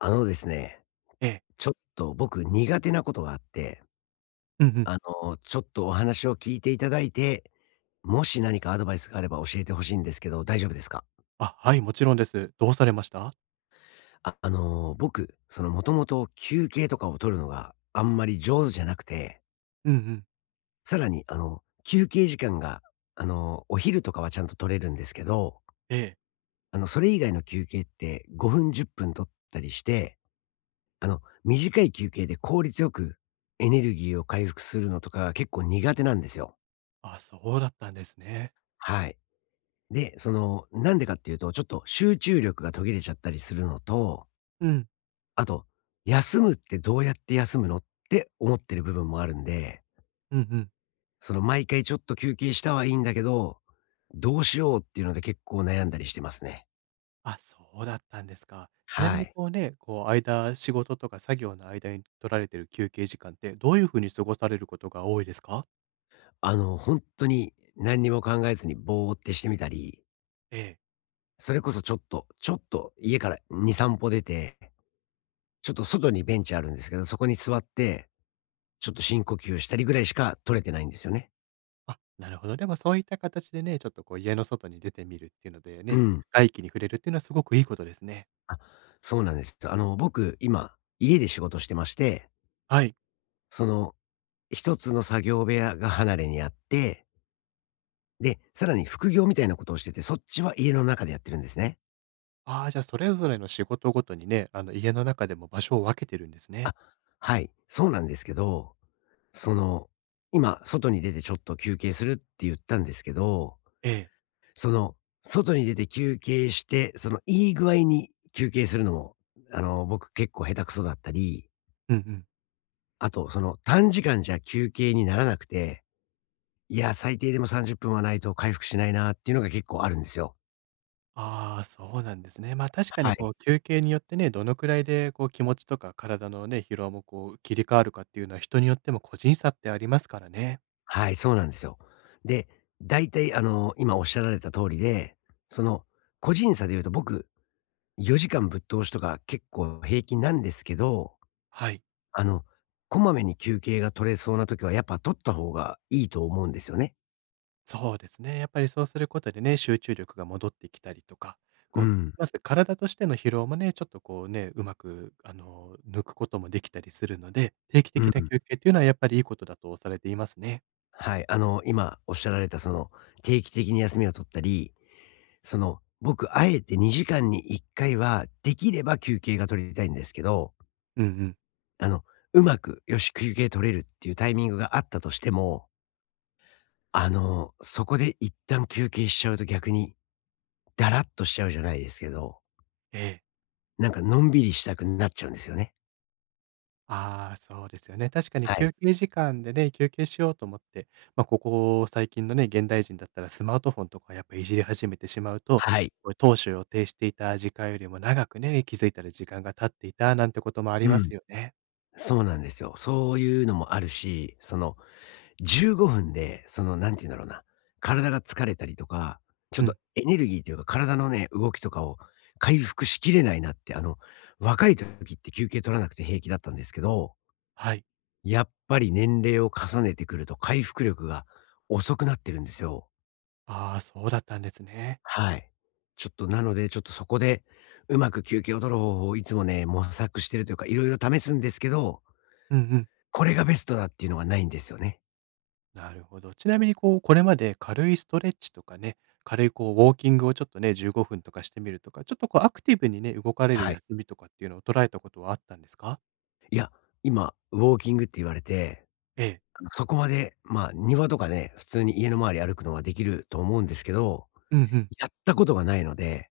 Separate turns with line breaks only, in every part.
あのですね、
ええ。
ちょっと僕苦手なことがあって、
うんうん。
あちょっとお話を聞いていただいて、もし何かアドバイスがあれば教えてほしいんですけど、大丈夫ですか？
あ、はい、もちろんです。どうされました？
ああの、僕、その、もともと休憩とかを取るのがあんまり上手じゃなくて、
うんうん。
さらに、休憩時間が、お昼とかはちゃんと取れるんですけど、
ええ。
それ以外の休憩って5分、10分取ったりして、短い休憩で効率よくエネルギーを回復するのとかが結構苦手なんですよ。
あ、そうだったんですね。
はい。で、その、なんでかっていうと、ちょっと集中力が途切れちゃったりするのと、
うん。
あと、休むってどうやって休むのって思ってる部分もあるんで、
うんうん。
その毎回ちょっと休憩したはいいんだけど、どうしようっていうので結構悩んだりしてますね。
あ、そうだったんですか。ちなみ
は
に
い。
こうね、こう間仕事とか作業の間に取られてる休憩時間ってどういう風に過ごされることが多いですか？
本当に何にも考えずにぼーってしてみたり、
ええ。
それこそちょっと家から2、3歩出て、ちょっと外にベンチあるんですけど、そこに座って、ちょっと深呼吸したりぐらいしか取れてないんですよね。
あ、なるほど。でもそういった形でね、ちょっとこう家の外に出てみるっていうので
う
ね、
ん。
外気に触れるっていうのはすごくいいことですね。
あ、そうなんです。僕、今、家で仕事してまして、
はい。
その、一つの作業部屋が離れにあって、で、さらに副業みたいなことをしてて、そっちは家の中でやってるんですね。
ああ、じゃあそれぞれの仕事ごとにね、あの家の中でも場所を分けてるんですね。
あ、はい、そうなんですけど、その、今、外に出てちょっと休憩するって言ったんですけど、
ええ。
その、外に出て休憩して、その、いい具合に休憩するのも、僕結構下手くそだったり、
うんうん。
あと、その、短時間じゃ休憩にならなくて、いや、最低でも30分はないと回復しないなっていうのが結構あるんですよ。
ああ、そうなんですね。まあ、確か
は
にこ
い。
う休憩によってね、どのくらいでこう気持ちとか体のね、疲労もこう切り替わるかっていうのは人によっても個人差ってありますからね。
はい、そうなんですよ。で、大体あの、今おっしゃられた通りで、その、個人差で言うと僕、4時間ぶっ通しとか結構平均なんですけど、
はい。
あの、こまめに休憩が取れそうな時はやっぱ取った方がいいと思うんですよね。
そうですね。やっぱりそうすることでね、集中力が戻ってきたりとか、
う
こう、
ん。
まず体としての疲労もね、ちょっとこうね、うまく、抜くこともできたりするので、定期
う
的な
ん。
休憩っていうのはやっぱりいいことだとされていますね。
はい。あの、今おっしゃられたその、定期的に休みを取ったり、その、僕、あえて2時間に1回は、できれば休憩が取りたいんですけど、
うんうん。
あの、うまく、よし、休憩取れるっていうタイミングがあったとしても、そこで一旦休憩しちゃうと逆に、だらっとしちゃうじゃないですけど、
ええ
なんかのんびりしたくなっちゃうんですよね。
ああ、そうですよね。確かに
はい。
休憩時間でね、休憩しようと思って、まあ、ここ最近のね、現代人だったらスマートフォンとかやっぱいじり始めてしまうと、
はい。
これ当初予定していた時間よりも長くね、気づいたら時間が経っていたなんてこともあり
う
ま
ん。
すよね。
そうなんですよ。そういうのもあるし、その、15分で、その、なんて言うんだろうな、体が疲れたりとか、ちょっ
う
と
ん、
エネルギーというか、体のね、動きとかを回復しきれないなって、若い時って休憩取らなくて平気だったんですけど、
はい。
やっぱり年齢を重ねてくると回復力が遅くなってるんですよ。
ああ、そうだったんですね。
はい。ちょっとなので、ちょっとそこで、うまく休憩を取る方法をいつもね、模索してるというか、いろいろ試すんですけど、
うんうん。
これがベストだっていうのがないんですよね。
なるほど。ちなみにこう、これまで軽いストレッチとかね、軽いこうウォーキングをちょっとね、15分とかしてみるとか、ちょっとこうアクティブにね、動かれる
はい。
休みとかっていうのを捉らたことはあったんですか？
いや、今、ウォーキングって言われて、
ええ。
そこまで、まあ、庭とかね、普通に家の周り歩くのはできると思うんですけど、
うんうん。
やったことがないので、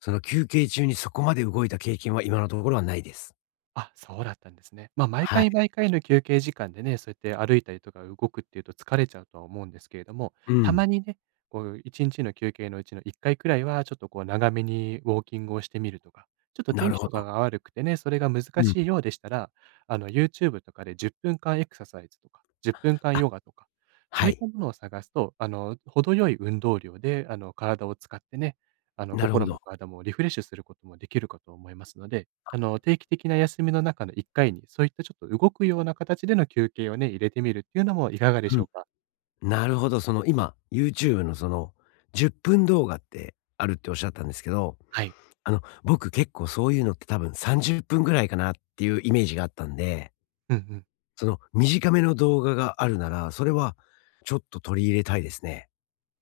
その休憩中にそこまで動いた経験は今のところはないです。
あ、そうだったんですね。まあ、毎
はい。
回毎回の休憩時間でね、そうやって歩いたりとか動くっていうと疲れちゃうとは思うんですけれども、
う
た
ん。
まにね、こう1日の休憩のうちの1回くらいはちょっとこう長めにウォーキングをしてみるとか、ちょっと
な
天
る
気
ほ
とか
ど。
が悪くてね、それが難
うん。
しいようでしたら、YouTube とかで10分間エクササイズとか、10分間ヨガとか、そ
は
ういっ
い。
たものを探すと、程よい運動量で体を使ってね、
なるほ
心
ど。
も体もリフレッシュすることもできるかと思いますので定期的な休みの中の1回に、そういったちょっと動くような形での休憩をね、入れてみるっていうのもいかがで
う
しょうか？
ん。なるほど。その今、YouTube のその10分動画ってあるっておっしゃったんですけど、
はい。
僕結構そういうのって多分30分ぐらいかなっていうイメージがあったんで、
うんうん。
その短めの動画があるなら、それはちょっと取り入れたいですね。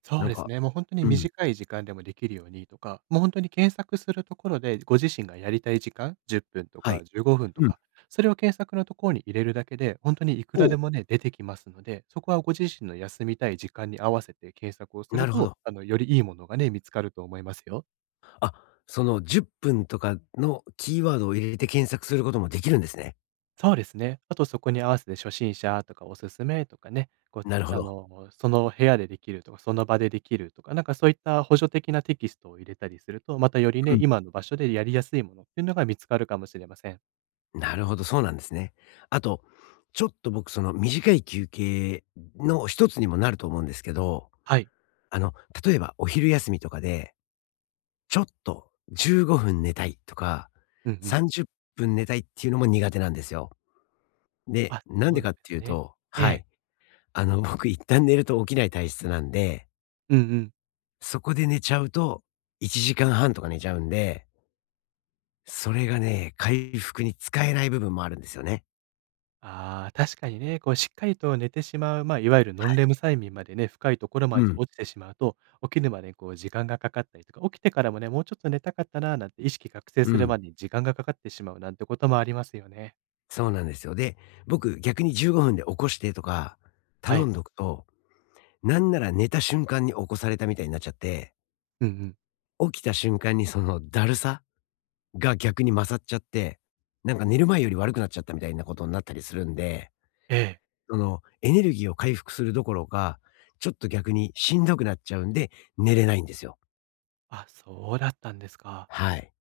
そ
な
う
ん
です
か
ね、もう本当に
うん、
短い時間でもできるようにとか、もう本当に検索するところで、ご自身がやりたい時間、10分と
はい。
か15分と
うん。
か、それを検索のところに入れるだけで、本当にいく
お
ら
う
でもね、出てきますので、そこはご自身の休みたい時間に合わせて検索をす
な
る
るほ
と、
ど。
よりいいものがね、見つかると思いますよ。
あ、その10分とかのキーワードを入れて検索することもできるんですね。
そうですね。あとそこに合わせて初心者とかおすすめとかね、こう、
なるほど。
その部屋でできるとか、その場でできるとか、なんかそういった補助的なテキストを入れたりすると、またより
う
ね、
ん。
今の場所でやりやすいものっていうのが見つかるかもしれません。
なるほど、そうなんですね。あと、ちょっと僕その短い休憩の一つにもなると思うんですけど、
はい。
あの、例えばお昼休みとかで、ちょっと15分寝たいとか、
うんうん。
30分寝たいっていうのも苦手なんですよ。で、
あ、そ
な
う
ん
な
で
んで
かって
す
いう
ね。
と
え
は
え。
い。僕一旦寝ると起きない体質なんで
うんうん。
そこで寝ちゃうと、1時間半とか寝ちゃうんで、それがね、回復に使えない部分もあるんですよね。
ああ、確かにね、こうしっかりと寝てしまう、まあ、いわゆるノンレム睡眠までね、深いところま
う
で
ん、
落ちてしまうと、起きるまでこう時間がかかったりとか、起きてからもね、もうちょっと寝たかったななんて意識覚醒
う
する
ん。
までに時間がかかってしまうなんてこともありますよね。
そうなんですよ。で、僕逆に15分で起こしてとか
は
頼
い。
んどくと、なんなら寝た瞬間に起こされたみたいになっちゃって、
うんうん。
起きた瞬間にそのだるさが逆に勝っちゃって、なんか寝る前より悪くなっちゃったみたいなことになったりするんで、
ええ。
そのエネルギーを回復するどころか、ちょっと逆にしんどくなっちゃうんで、寝れないんですよ。
あ、そうだったんですか。
はい。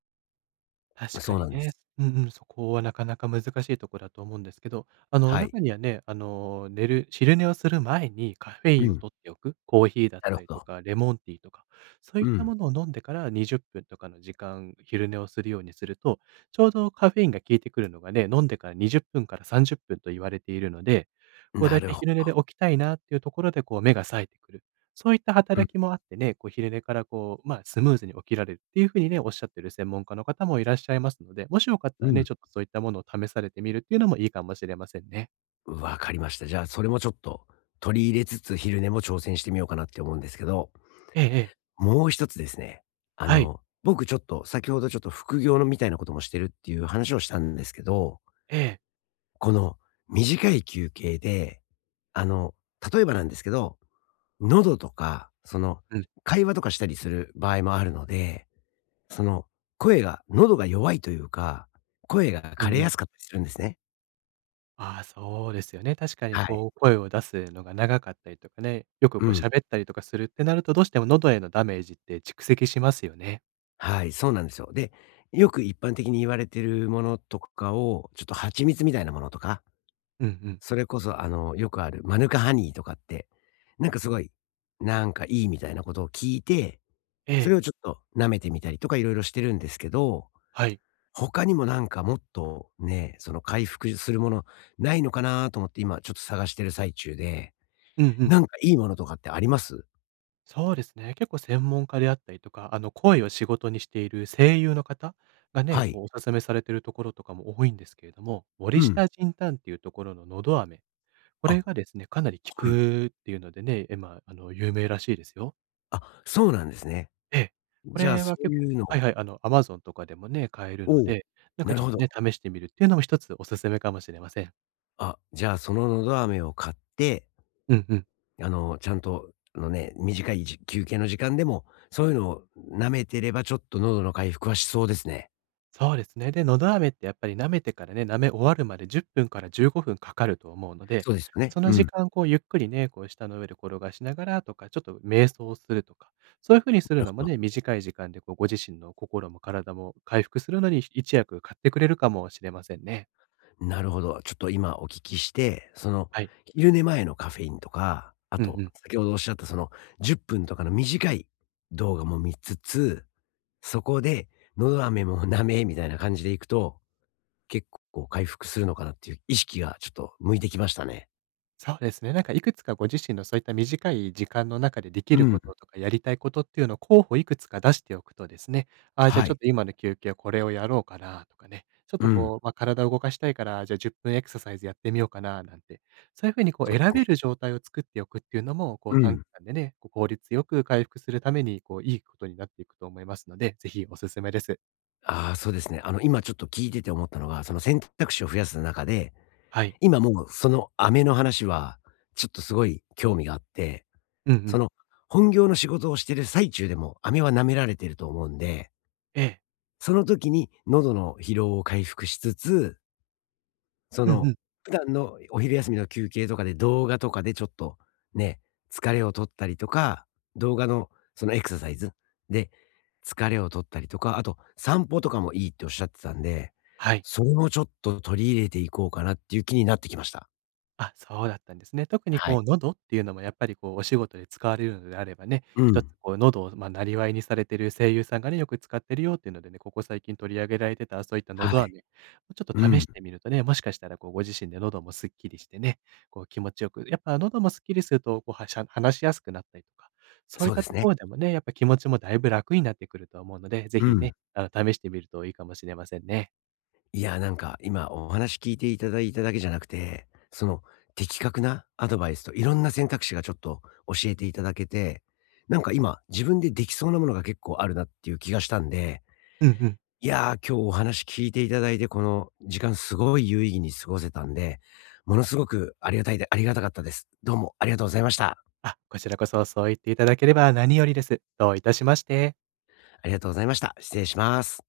確か
そうな
に
んで
ね。
す。
うんうん、そこはなかなか難しいところだと思うんですけど、
はい。
中にはね、寝る昼寝をする前にカフェイ
う
ンを
ん。
取っておく、コーヒーだっ
なる
た
ほ
りと
ど。
か、レモンティーとか、そういっ
う
た
ん。
ものを飲んでから20分とかの時間、昼寝をするようにすると、ちょうどカフェインが効いてくるのがね、飲んでから20分から30分と言われているので、こうだ
な
い
る
たい
ほ
昼
ど
寝で起きたいなっていうところで、こう目が冴えてくる。そういった働
う
きもあってね、こう昼寝からこう、まあ、スムーズに起きられるっていう風にね、おっしゃってる専門家の方もいらっしゃいますので、もしよかった
ん、う
らね、
ん。
ちょっとそういったものを試されてみるっていうのもいいかもしれませんね。
わかりました。じゃあ、それもちょっと取り入れつつ、昼寝も挑戦してみようかなって思うんですけど、
ええええ。
もう一つですね、
はい。
僕ちょっと、先ほどちょっと副業のみたいなこともしてるっていう話をしたんですけど、
ええ。
この短い休憩で、あの、例えばなんですけど、喉とか、その、
うん。
会話とかしたりする場合もあるので、その、声が喉が弱いというか、声が
う
枯
ん
れ
う
や
ん。
すかったりするんですね。
ああ、そうですよね。確かに
はい。
こう声を出すのが長かったりとかね、よく
う
こう
ん。
喋ったりとかするってなると、どうしても喉へのダメージって蓄積しますよね。
はい、そうなんですよ。で、よく一般的に言われてるものとかを、ちょっと蜂蜜みたいなものとか、
うんうん。
それこそあの、よくあるマヌカハニーとかって、なんかすごい、なんかいいみたいなことを聞いて、
え
それ
え。
をちょっと舐めてみたりとかいろいろしてるんですけど、
はい。
他にもなんかもっとね、その回復するものないのかなと思って今ちょっと探してる最中で。
うんうん。
なんかいいものとかってあります？
そうですね。結構専門家であったりとか、声を仕事にしている声優の方がね、
はい。
こうお勧めされてるところとかも多いんですけれども、
う
森
ん。
下仁丹っていうところののど飴、こ
あ、
れがですね、かなり効
はい。
くっていうのでね、今、まあの、有名らしいですよ。
あ、そうなんですね。
ええ。こ
じゃあ、
れ
そ
は
う
結
い
構
うの
はい
を
はい、Amazon とかでもね、買えるの
おお、
で、なん
な
か
る
ちょっ
ほ
と
ど。
ね、試してみるっていうのも一つお勧めかもしれません。
あ、じゃあ、そののど飴を買って、
うんうん。
あの、ちゃんと、あのね、短いじ休憩の時間でも、そういうのを舐めてれば、ちょっと喉の回復はしそうですね。
そうですね。で、のど飴ってやっぱり舐めてからね、舐め終わるまで10分から15分かかると思うので、
そうですよね。
そ
う
の
ん。
時
な
間こうゆっくりね、こう舌の上で転がしながらとか、ちょっと瞑想をするとか、そういう風にする
るほ
のも
ど。
ね、短い時間でこうご自身の心も体も回復するのに一役買ってくれるかもしれませんね。
なるほど。ちょっと今お聞きして、その、
はい。
昼寝前のカフェインとか、あ
うんう
と、
ん。
先ほどおっしゃった、その、10分とかの短い動画も見つつそこで、のど飴も舐めみたいな感じでいくと、結構回復するのかなっていう意識がちょっと向いてきましたね。
そうですね。なんかいくつかご自身のそういった短い時間の中ででき
う
る
ん。
こととかやりたいことっていうのを候補いくつか出しておくとですね、ああ、じゃあ
は
ちょ
い。
っと今の休憩はこれをやろうかなとかね、ちょっ
う
と
ん。
こう、まあ、体を動かしたいから、じゃあ10分エクササイズやってみようかななんて、そういうふうにこう
そうで
選
す
べる
ね。
状態を作っておくっていうのも、こう
う
短
ん。
期間でね、こう効率よく回復するために、こういいことになっていくと思いますので、ぜひおすすめです。
ああ、そうですね。今ちょっと聞いてて思ったのが、その選択肢を増やす中で、
はい。
今もうその飴の話は、ちょっとすごい興味があって、
うんう
そ
ん。
の本業の仕事をしてる最中でも飴は舐められてると思うんで、
ええ。
その時に喉の疲労を回復しつつ、そ
うん
の、
うん。
普段のお昼休みの休憩とかで動画とかでちょっとね、疲れを取ったりとか、動画のそのエクササイズで疲れを取ったりとか、あと散歩とかもいいっておっしゃってたんで、
はい。
それもちょっと取り入れていこうかなっていう気になってきました。
あ、そうだったんですね。特に
は
こ
い。
う喉っていうのもやっぱりこうお仕事で使われるのであればね、
う
一つ
ん。
こう喉をまあ、なりわいにされてる声優さんがね、よく使ってるよっていうのでね、ここ最近取り上げられてたそういった
は
喉
い。
飴、ちょっと
う
試
ん。
してみるとね、もしかしたらこうご自身で喉もすっきりしてね、こう気持ちよく、やっぱ喉もすっきりするとこうはしゃ話しやすくなったりとか、そうい
そ
っ
うで
た
す
と
ね。
ころでもね、やっぱ気持ちもだいぶ楽になってくると思うので、ぜ
う
ひ
ん。
ね、試してみるといいかもしれませんね。
いや、なんか今お話聞いていただいただけじゃなくて、その的確なアドバイスといろんな選択肢がちょっと教えていただけて、なんか今自分でできそうなものが結構あるなっていう気がしたんで、
うんうん。
いやー今日お話聞いていただいてこの時間すごい有意義に過ごせたんで、ものすごくありがたいで、ありがたかったです。どうもありがとうございました。
あ、こちらこそそう言っていただければ何よりです。どういたしまして。
ありがとうございました。失礼します。